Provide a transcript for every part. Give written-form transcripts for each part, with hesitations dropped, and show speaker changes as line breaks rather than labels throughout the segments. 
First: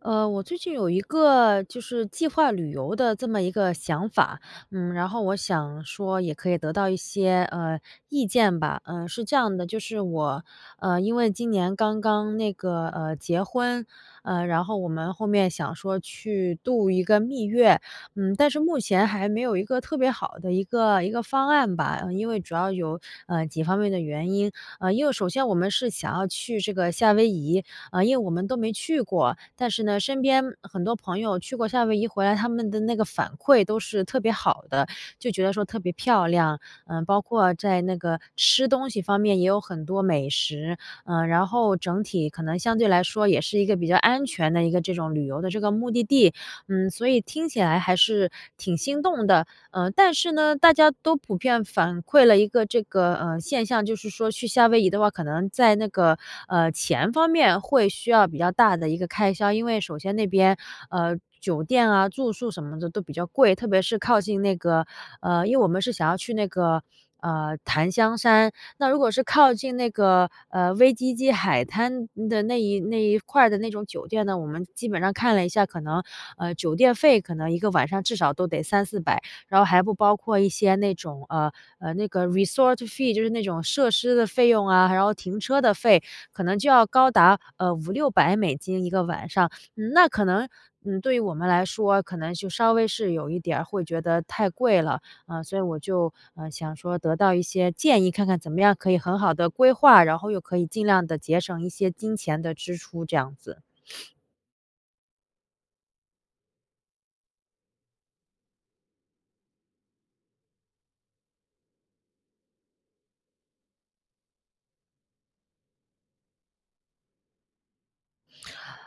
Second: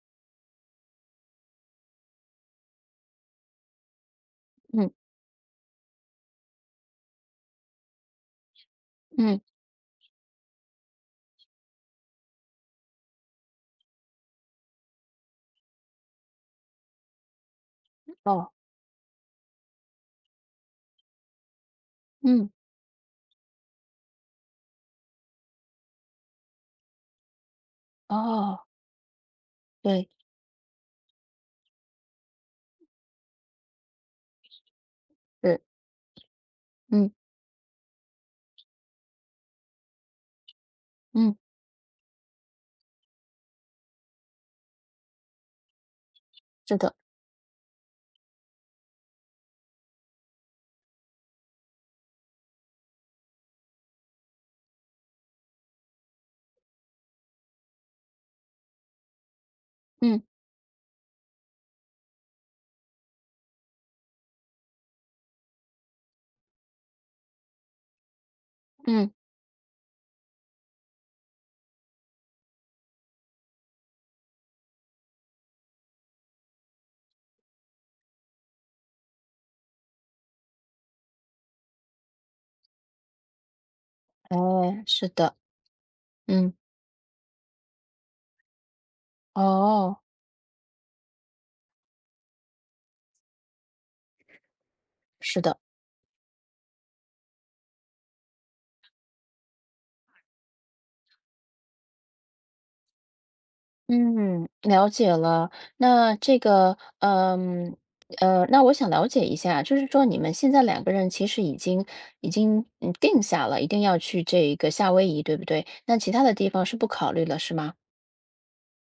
我最近有一个就是计划旅游的这么一个想法。
嗯
然后我想说也可以得到一些意见吧。嗯、是这
嗯，
样的，就是我因为今年刚刚那个结婚。然后我们后面想说去度一个蜜月。
哦，
但是目前还没有一个特别好的一个方案吧。嗯、因为
嗯，
主要有几方面的原因。因为首先我们是想要去这个夏威夷。因为我们都
哦，
没去过，但是呢，
对，
身边很多朋友去过夏威夷回来，他们的那个反馈都是特别好的，就觉得
是，
说特别漂亮。
嗯
包括在那个吃东西方面也有很多美食。
嗯，
然后整体可能相对来说也是一个比较安全的一个这种旅游的这个目的地。
是的，
所以听起来还是挺心动的。但是呢，大家都普遍反馈了一个这个，现象，就是说去夏威夷的话，可能在那个，钱方面会需要比较大的一个开销。因为首先
嗯
那边，酒店啊、住宿什么的都比较贵，特别是靠近那个因为我们是想要去那个，檀香山。那如
嗯，
果是靠近那个，威基基海滩的那一块儿的那种酒店呢，我们基本上看了一下，可能，酒店费可能一个晚上至少都得三四百。然后还不包括一些那种，那个 resort fee，就是那种设施的费用
哎，
啊，然
是
后
的，
停车的费，可
嗯，
能就要高达，五六百美金一个晚上。嗯，
哦，
那可能，对于我们来说，可能就稍微是有一点儿会觉得太贵了。
是的，
所以我就，想说得到一些建议，看看怎么样可以很好的规划，然后又可以尽量的节省一些金钱的支出这样子。
嗯，了解了。那这个，那我想了解一下，就是说你们现在两个人其实已经定下了，一定要去这一个夏威夷，对不对？那其他的地方是不考虑了，是吗？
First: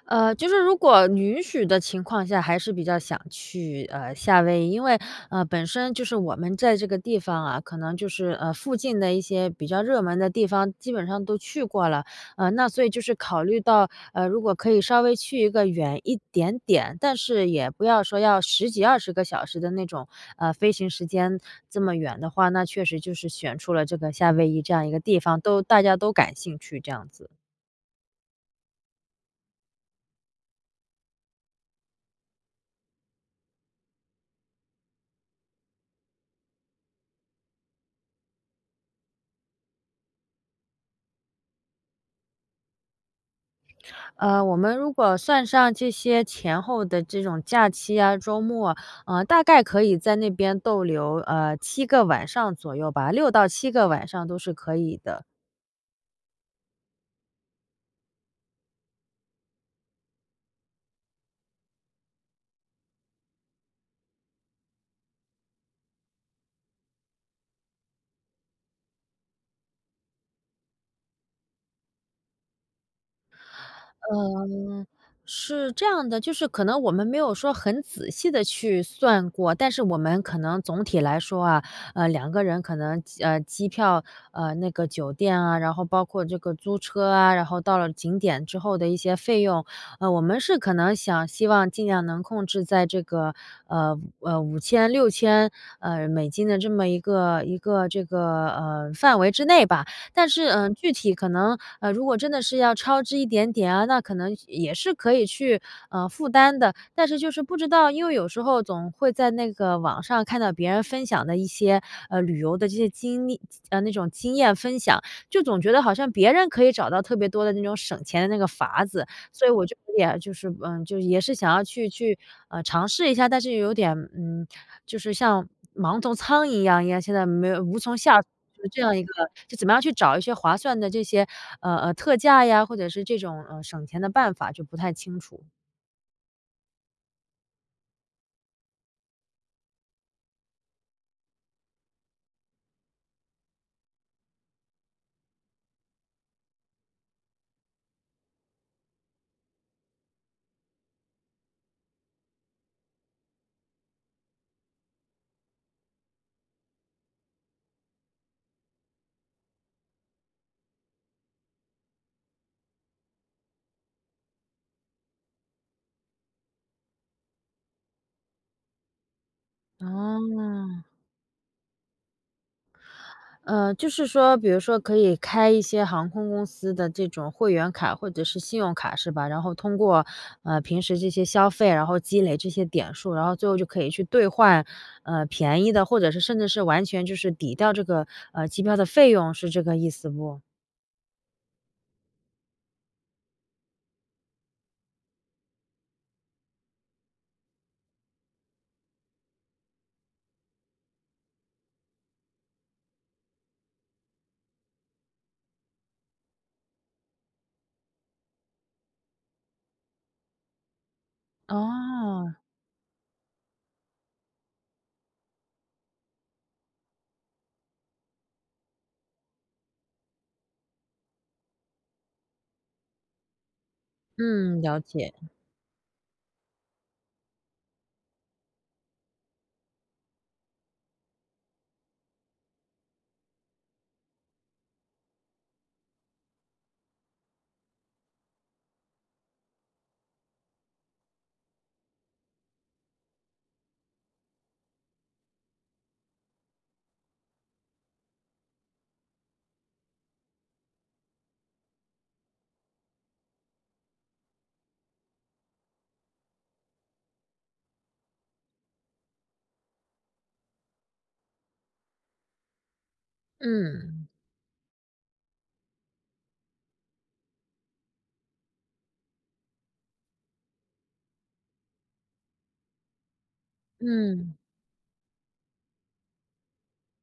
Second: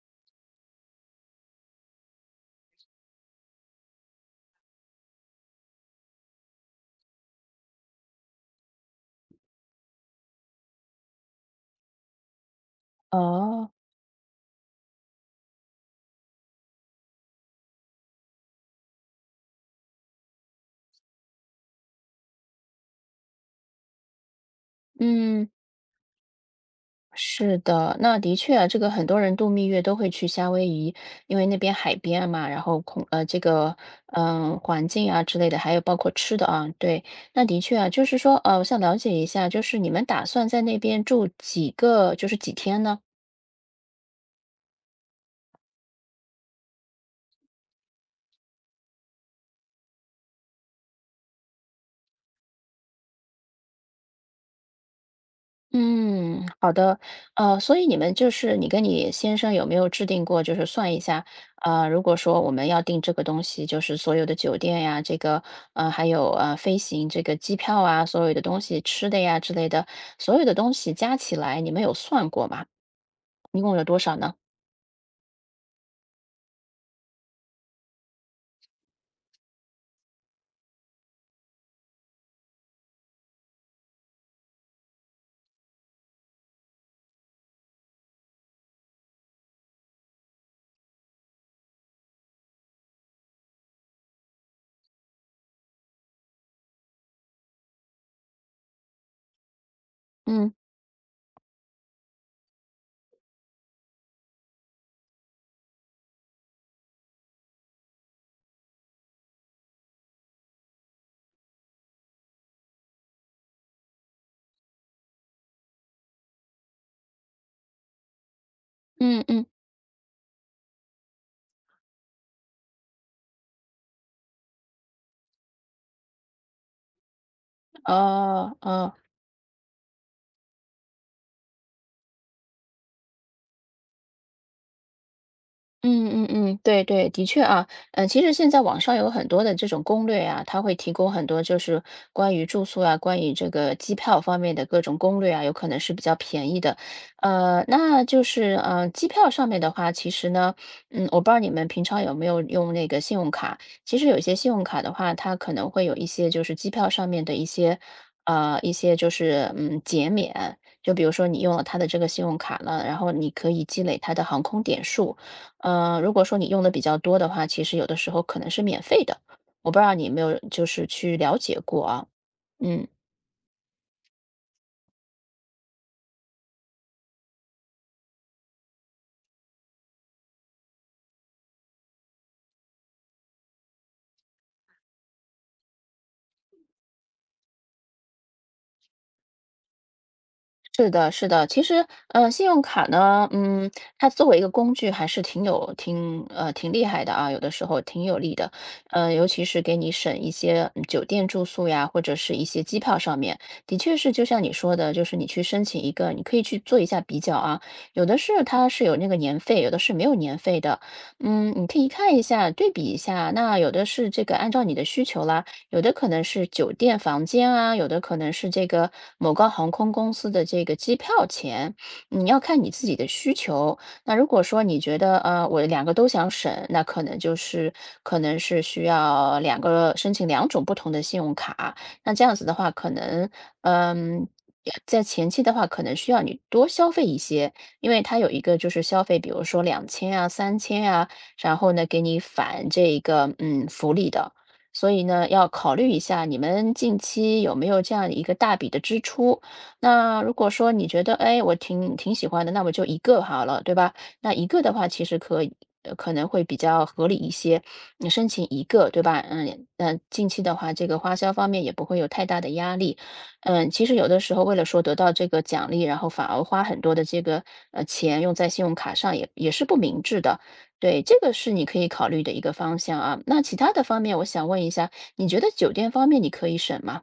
就是如果允许的情况下，还是比较想去夏威夷，因为本身就是我们在这个地方啊，可能就是附近的一些比较热门的地方，基本上都去过了。那所以就是考虑
哦，
到如果可以稍微去一个远一点点，但是也不要说要十几20个小时的那种飞行时间这么远的话，那确实就是选出了这个夏威夷这样一个地方，
嗯。
都大家都感兴趣这样子。
是的，那的确啊，这个很多人度蜜月都会去夏威夷，因为那边海边嘛，然后这个环境啊之类的，还有包括吃的啊，对，那的确啊，就是说我想了解一下，就是你们打算在那边住几个，就是几天呢？
我们如果算上这些前后的这种假期啊、周末，大概可以在那边逗留，七个晚上左右吧6到7个晚上都是可以的。
嗯，好的，所以你们就是你跟你先生有没有制定过，就是算一下，如果说我们要订这个东西，就是所有的酒店呀，这个还有飞行这个机票啊，所有的东西吃的呀之类的，所有的东西加起来，你们有算过吗？一共有多少呢？
嗯，是这样的，就是可能我们没有说很仔细的去算过，但是我们可能总体来说啊，2个人可能机票，那个酒店啊，然后包括这个租车啊，然后到了景点之后的一些费用，我们是可能想希望尽量能控制在这个，五千六千美金的这么一个这个，范围之内吧。但是，
嗯
具体可能如果真的是要超支一点点啊，那可能也是可以去，负担的。但是就是不知道，因为有时候总会在那个网上看到别人分享的一些，旅游的这些经历那种经验分享，就总觉得好像别人可以找到特别多的那种省钱的那个法子。
嗯嗯，
所以我就有点就是，就也是想要去，尝试一下，但是有点，就是像盲从苍蝇一样，现在没有无从下
呃
就是这
呃。
样一个就怎么样去找一些划算的这些，特价呀，或者是这种，省钱的办法就不太清楚。
嗯嗯嗯，对对，的确啊，其实现在网上有很多的这种攻略啊，它会提供很多就是关于住宿啊，关于这个机票方面的各种攻略啊，有可能是比较便宜的。那就是机票上面的话，其实呢，我不知道你们平常有没有用那个信用卡，其实有一些信用卡的话，它可能会有一些就是机票上面的一些就是减免。就比如说你用了它的这个信用卡了，然后你可以积累它的航空点数，如果说你用的比较多的话，其实有的时候可能是免费的，我不知道你有没有就是
哦。
去了解过啊？嗯。
就是说比如说可以开一些航空公司的这种会员卡或者是信用卡是吧？然后通过，平时这些消费，然后积累这些点数，然后最后就可以去兑换，便宜的，或者是甚至是完全就是抵掉这个，机票的费用，是这个意思不？
是的，是的，其实，信用卡呢，它作为一个工具还是挺有、挺呃、挺厉害的啊，有的时候挺有利的，尤其是给你省一些酒店住宿呀，或者是一些机票上面，的确是就像你说的，就是你去申请一个，你可以去做一下比较啊，有的是它是有那个年费，有的是没有年费的，你可以看一
哦。
下，对比一下，那有的是这个按照你的需求啦，有的可能是酒店房间啊，有的可能是这个某个航空公司的这个机票钱，你要看你自己的需求。那如果
嗯，
说你
了
觉
解。
得我两个都想省，那可能是需要两个申请两种不同的信用卡，那这样子的话，可能嗯。在前期的话，可能需要你多消费一些，因为它有一个就是消费，比如说2000啊、3000啊，然后呢给你返这个福利的，所以呢，要考虑一下你们近期有没有这样一个大笔的支出。那如果说你觉得，哎，我挺喜欢的，那我就一个好了，对吧？那一个的话，其实可以。可能会比较合理一些，你申请一个，对吧？嗯，那近期的话，这个花销方面也不会有太大的压力。其实有
嗯。
的时候为了说得到这个奖励，然后反而花很多的这个钱用在信用卡上也是不明智的。对，这个是你可以考虑的一个方向啊。那其他的方面，我
嗯。
想问一下，你觉得酒店方面你可以省吗？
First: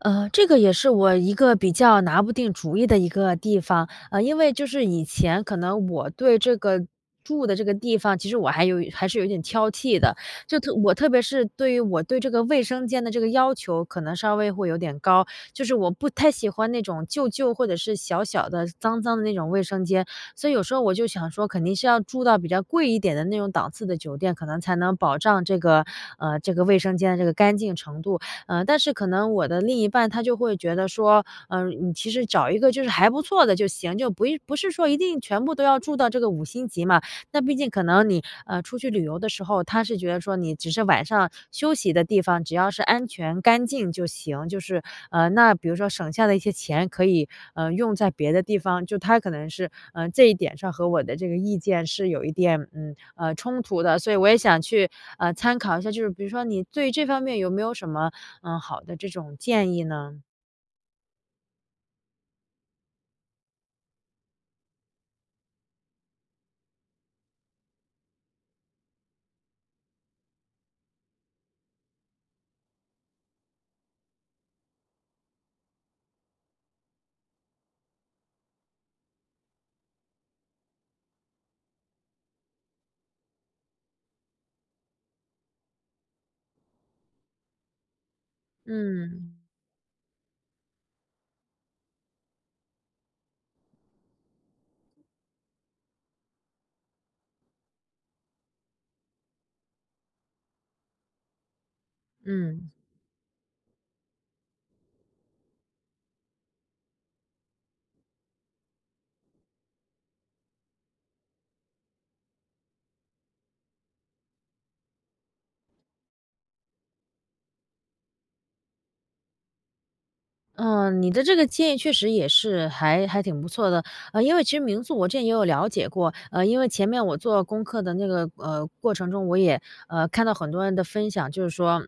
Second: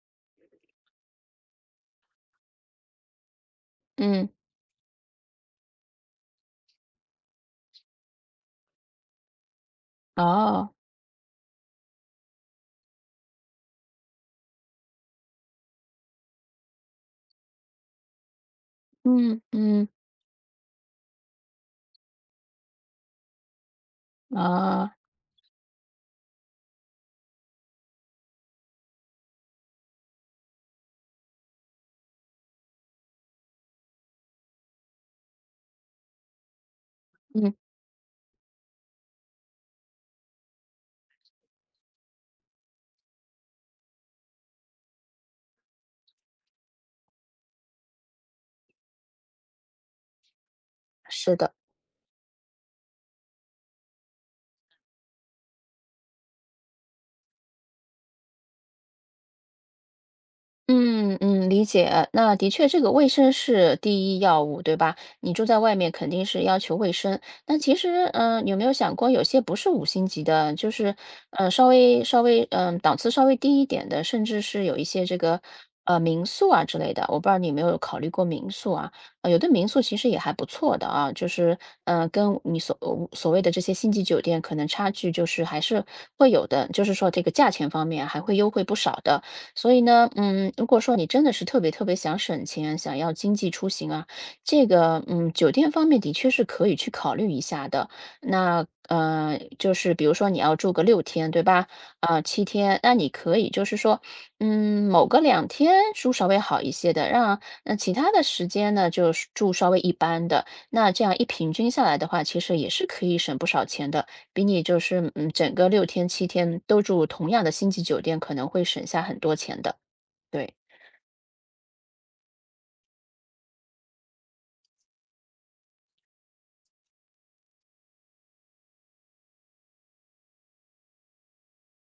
这个也是我一个比较拿不定主意的一个地方。
嗯，
因为就是以前可能我对这个住的这个地方，其实我还有还是有点挑剔的。
哦，
我特别是对于我对这个卫生间的这个要求，可能稍微会有点高，就是我不太喜欢那种旧旧或者是小小的脏脏的那
嗯
种卫生
嗯，
间。所以有时候我就想说，肯定是要住到比较贵一点的那种档次的酒店，可能才
啊，
能保障这个这个卫生间的这个干净程度。但是可能我的另一半他就会觉得说，你其实找一个就是还不错的就行，就不一不是说一定全部都要住到这个五星级嘛。那
嗯，
毕竟可能你，出去旅游的时候，他是觉得说你只是晚上休息的地方，只要是安全干净就行，就是，那比如说省下的一些钱可以，用在别的地方，就他可能是，这一点上和我的这
是
个
的。
意见是有一点，冲突的。所以我也想去，参考一下，就是比如说你对这方面有没有什么，好的这种建议呢？
嗯嗯，理解。那的确，这个卫生是第一要务，对吧？你住在外面肯定是要求卫生。但其实，有没有想过，有些不是五星级的，就是，稍微稍微，嗯、档次稍微低一点的，甚至是有一些这个，民宿啊之类的。我不知道你有没有考虑过民宿啊？有的民宿其实也还不错的啊，就是，跟你所谓的这些星级酒店可能差距就是还是会有的，就是说这个价钱方面还会优惠不少的。
嗯。
所以呢，如果说你真的是特别特别想省钱，想要经济出行啊，这个酒店方面的确是可以去考虑一下的。那就是比如说你要住个六天，对吧？啊、七
嗯。
天，那你可以就是说，某个2天住稍微好一些的，让那其他的时间呢，就是住稍微一般的。那这样一平均下来的话，其实也是可以省不少钱的。比你就是整个六天七天都住同样的星级酒店，可能会省下很多钱的，对。
嗯，你的这个建议确实也是还挺不错的。因为其实民宿我之前也有了解过。因为前面我做功课的那个过程中，我也看到很多人的分享，就是说，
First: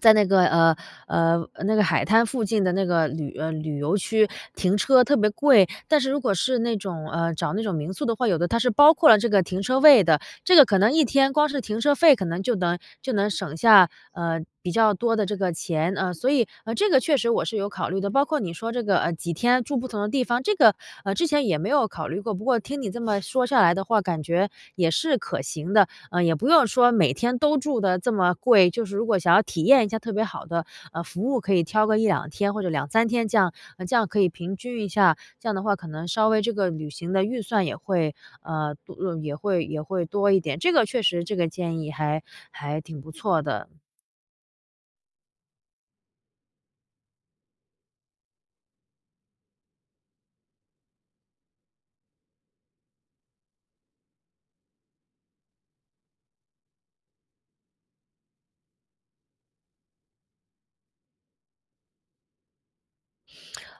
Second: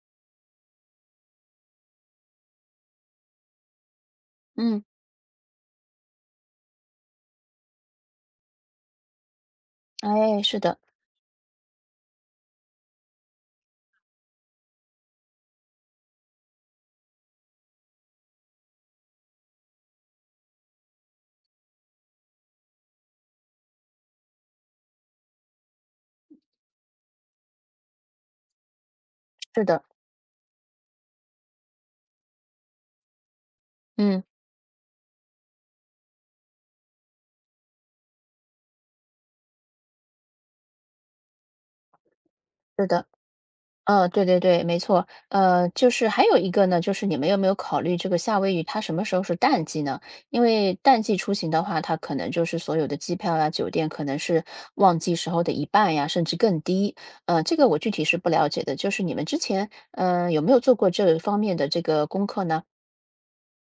在那个那个海滩附近的那个旅游区停
嗯，
车特别贵。但是如果是那种找那种民宿的话，有的它是包括了这个停车位的。
哎，
这
是
个
的，
可能一天光是停车费可能就能省下，比较多的这个钱。所以，这个确实我是有考虑的。包括你说这个，几天住不同的地方，这个，之前也没有考虑过。不过听你这么说下来的话，感觉也是可行的。也不用说每天都住的这么贵，就是如果想要体
是的，
验一下特别好的，服务，可以挑个一两天或者两三天这样，这样可
嗯，
以平均一下。这样的话可能稍微这个旅行的预算也会，也会多一点。这个确实这个建议还
是
挺
的，
不错的。
对对对，没错。就是还有一个呢，就是你们有没有考虑这个夏威夷它什么时候是淡季呢？因为淡季出行的话，它可能就是所有的机票呀、酒店可能是旺季时候的一半呀，甚至更低。这个我具体是不了解的，就是你们之前，有没有做过这方面的这个功课呢？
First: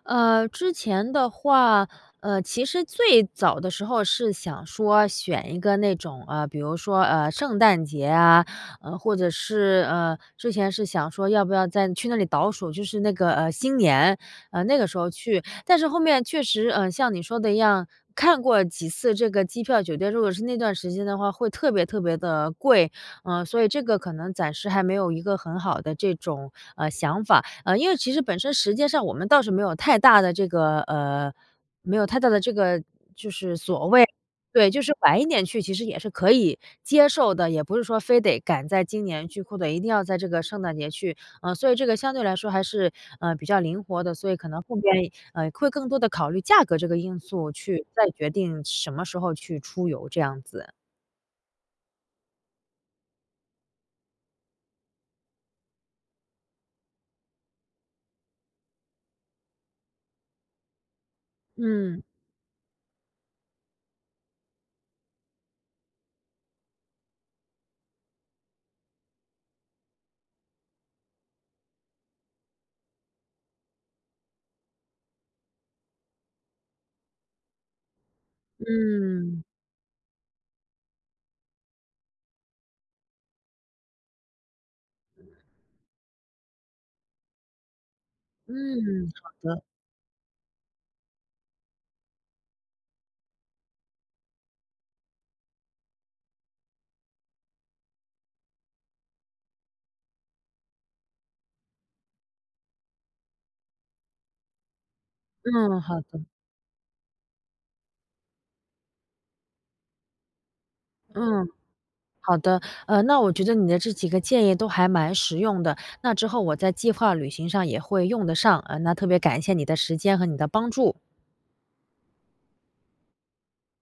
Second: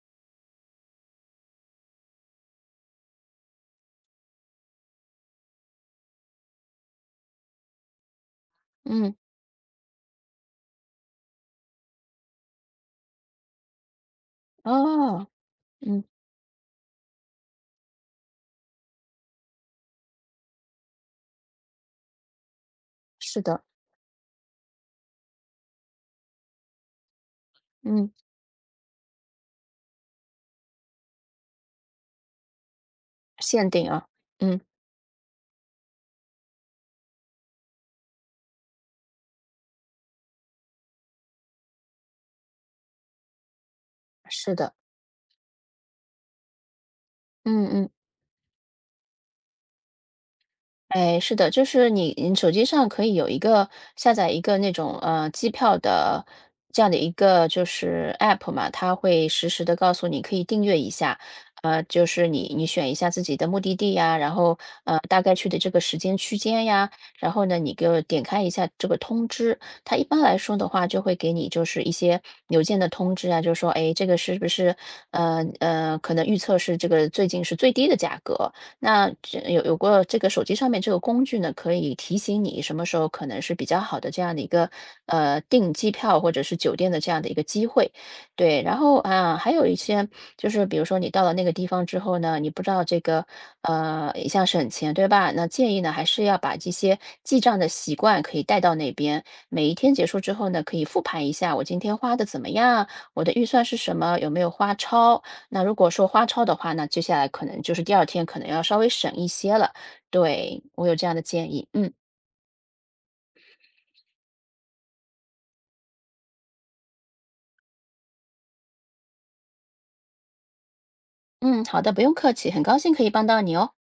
之前的话，其实最早的时候是想说选一个那种，比如说，圣诞节啊，
嗯，
或者是，之前是想说要不要再去那里倒数，就是那个，新年，那个时候
哦。
去。但是后
嗯，
面确实，像你说的一样，看过几次这个机票、酒店，如果是那段时间的话，会特别特别的贵。
是的，
所以这个可能暂时还没有一个很好的这种，想法。因为
嗯，
其实本身时间上我们倒是没有太大的这个就是
限
所
定
谓
啊，嗯，
对，就是晚一点去其实也是可以接受的，也不是说非得赶在今年去，或者一定要在这个圣诞节去。所以这个相对来说还是，比较灵活的，所以可
是
能
的，
后边，会更多的考虑价格这个因素
嗯
去
嗯。
再决定什么时候去出游这样子。
哎，是的，就是你手机上可以有一个下载一个那种机票的这样的一个就是 app 嘛，它会实时的告诉你可以订阅一下，
嗯。
就是你选一下自己的目的地呀，然后大概去的这个时间区间呀，然后呢你给我点开一下这个通知，它一般来说的话就会给你就是一些邮件的通知啊，就说哎这个是不是可能预测是这个最近是最低的价格，那这
嗯。
有过这个手机上面这个工具呢，可以提醒你什么时候可能是比较好的这样的一个订机票或者是酒店的这样的一个机会，对。然后
嗯。好
啊，还
的。
有一些就是比如说你到了那个地方之后呢，你不知道这个一项省钱对吧？那建议呢还是要把这些记账的习惯可以带到那边，每一天结束之后呢，可以复盘一下我今天花的怎么样，我的预算是什么，有没有花超。那如
嗯。
果
好
说
的。
花超的话呢，那接下来可能就是第二天可能要稍微省一些了。对，我有这样的
嗯。
建议。嗯
好的。那我觉得你的这几个建议都还蛮实用的，那之后我在计划旅行上也会用得上。那特别感谢你的时间和你的帮助。
嗯，好的，不用客气，很高兴可以帮到你哦。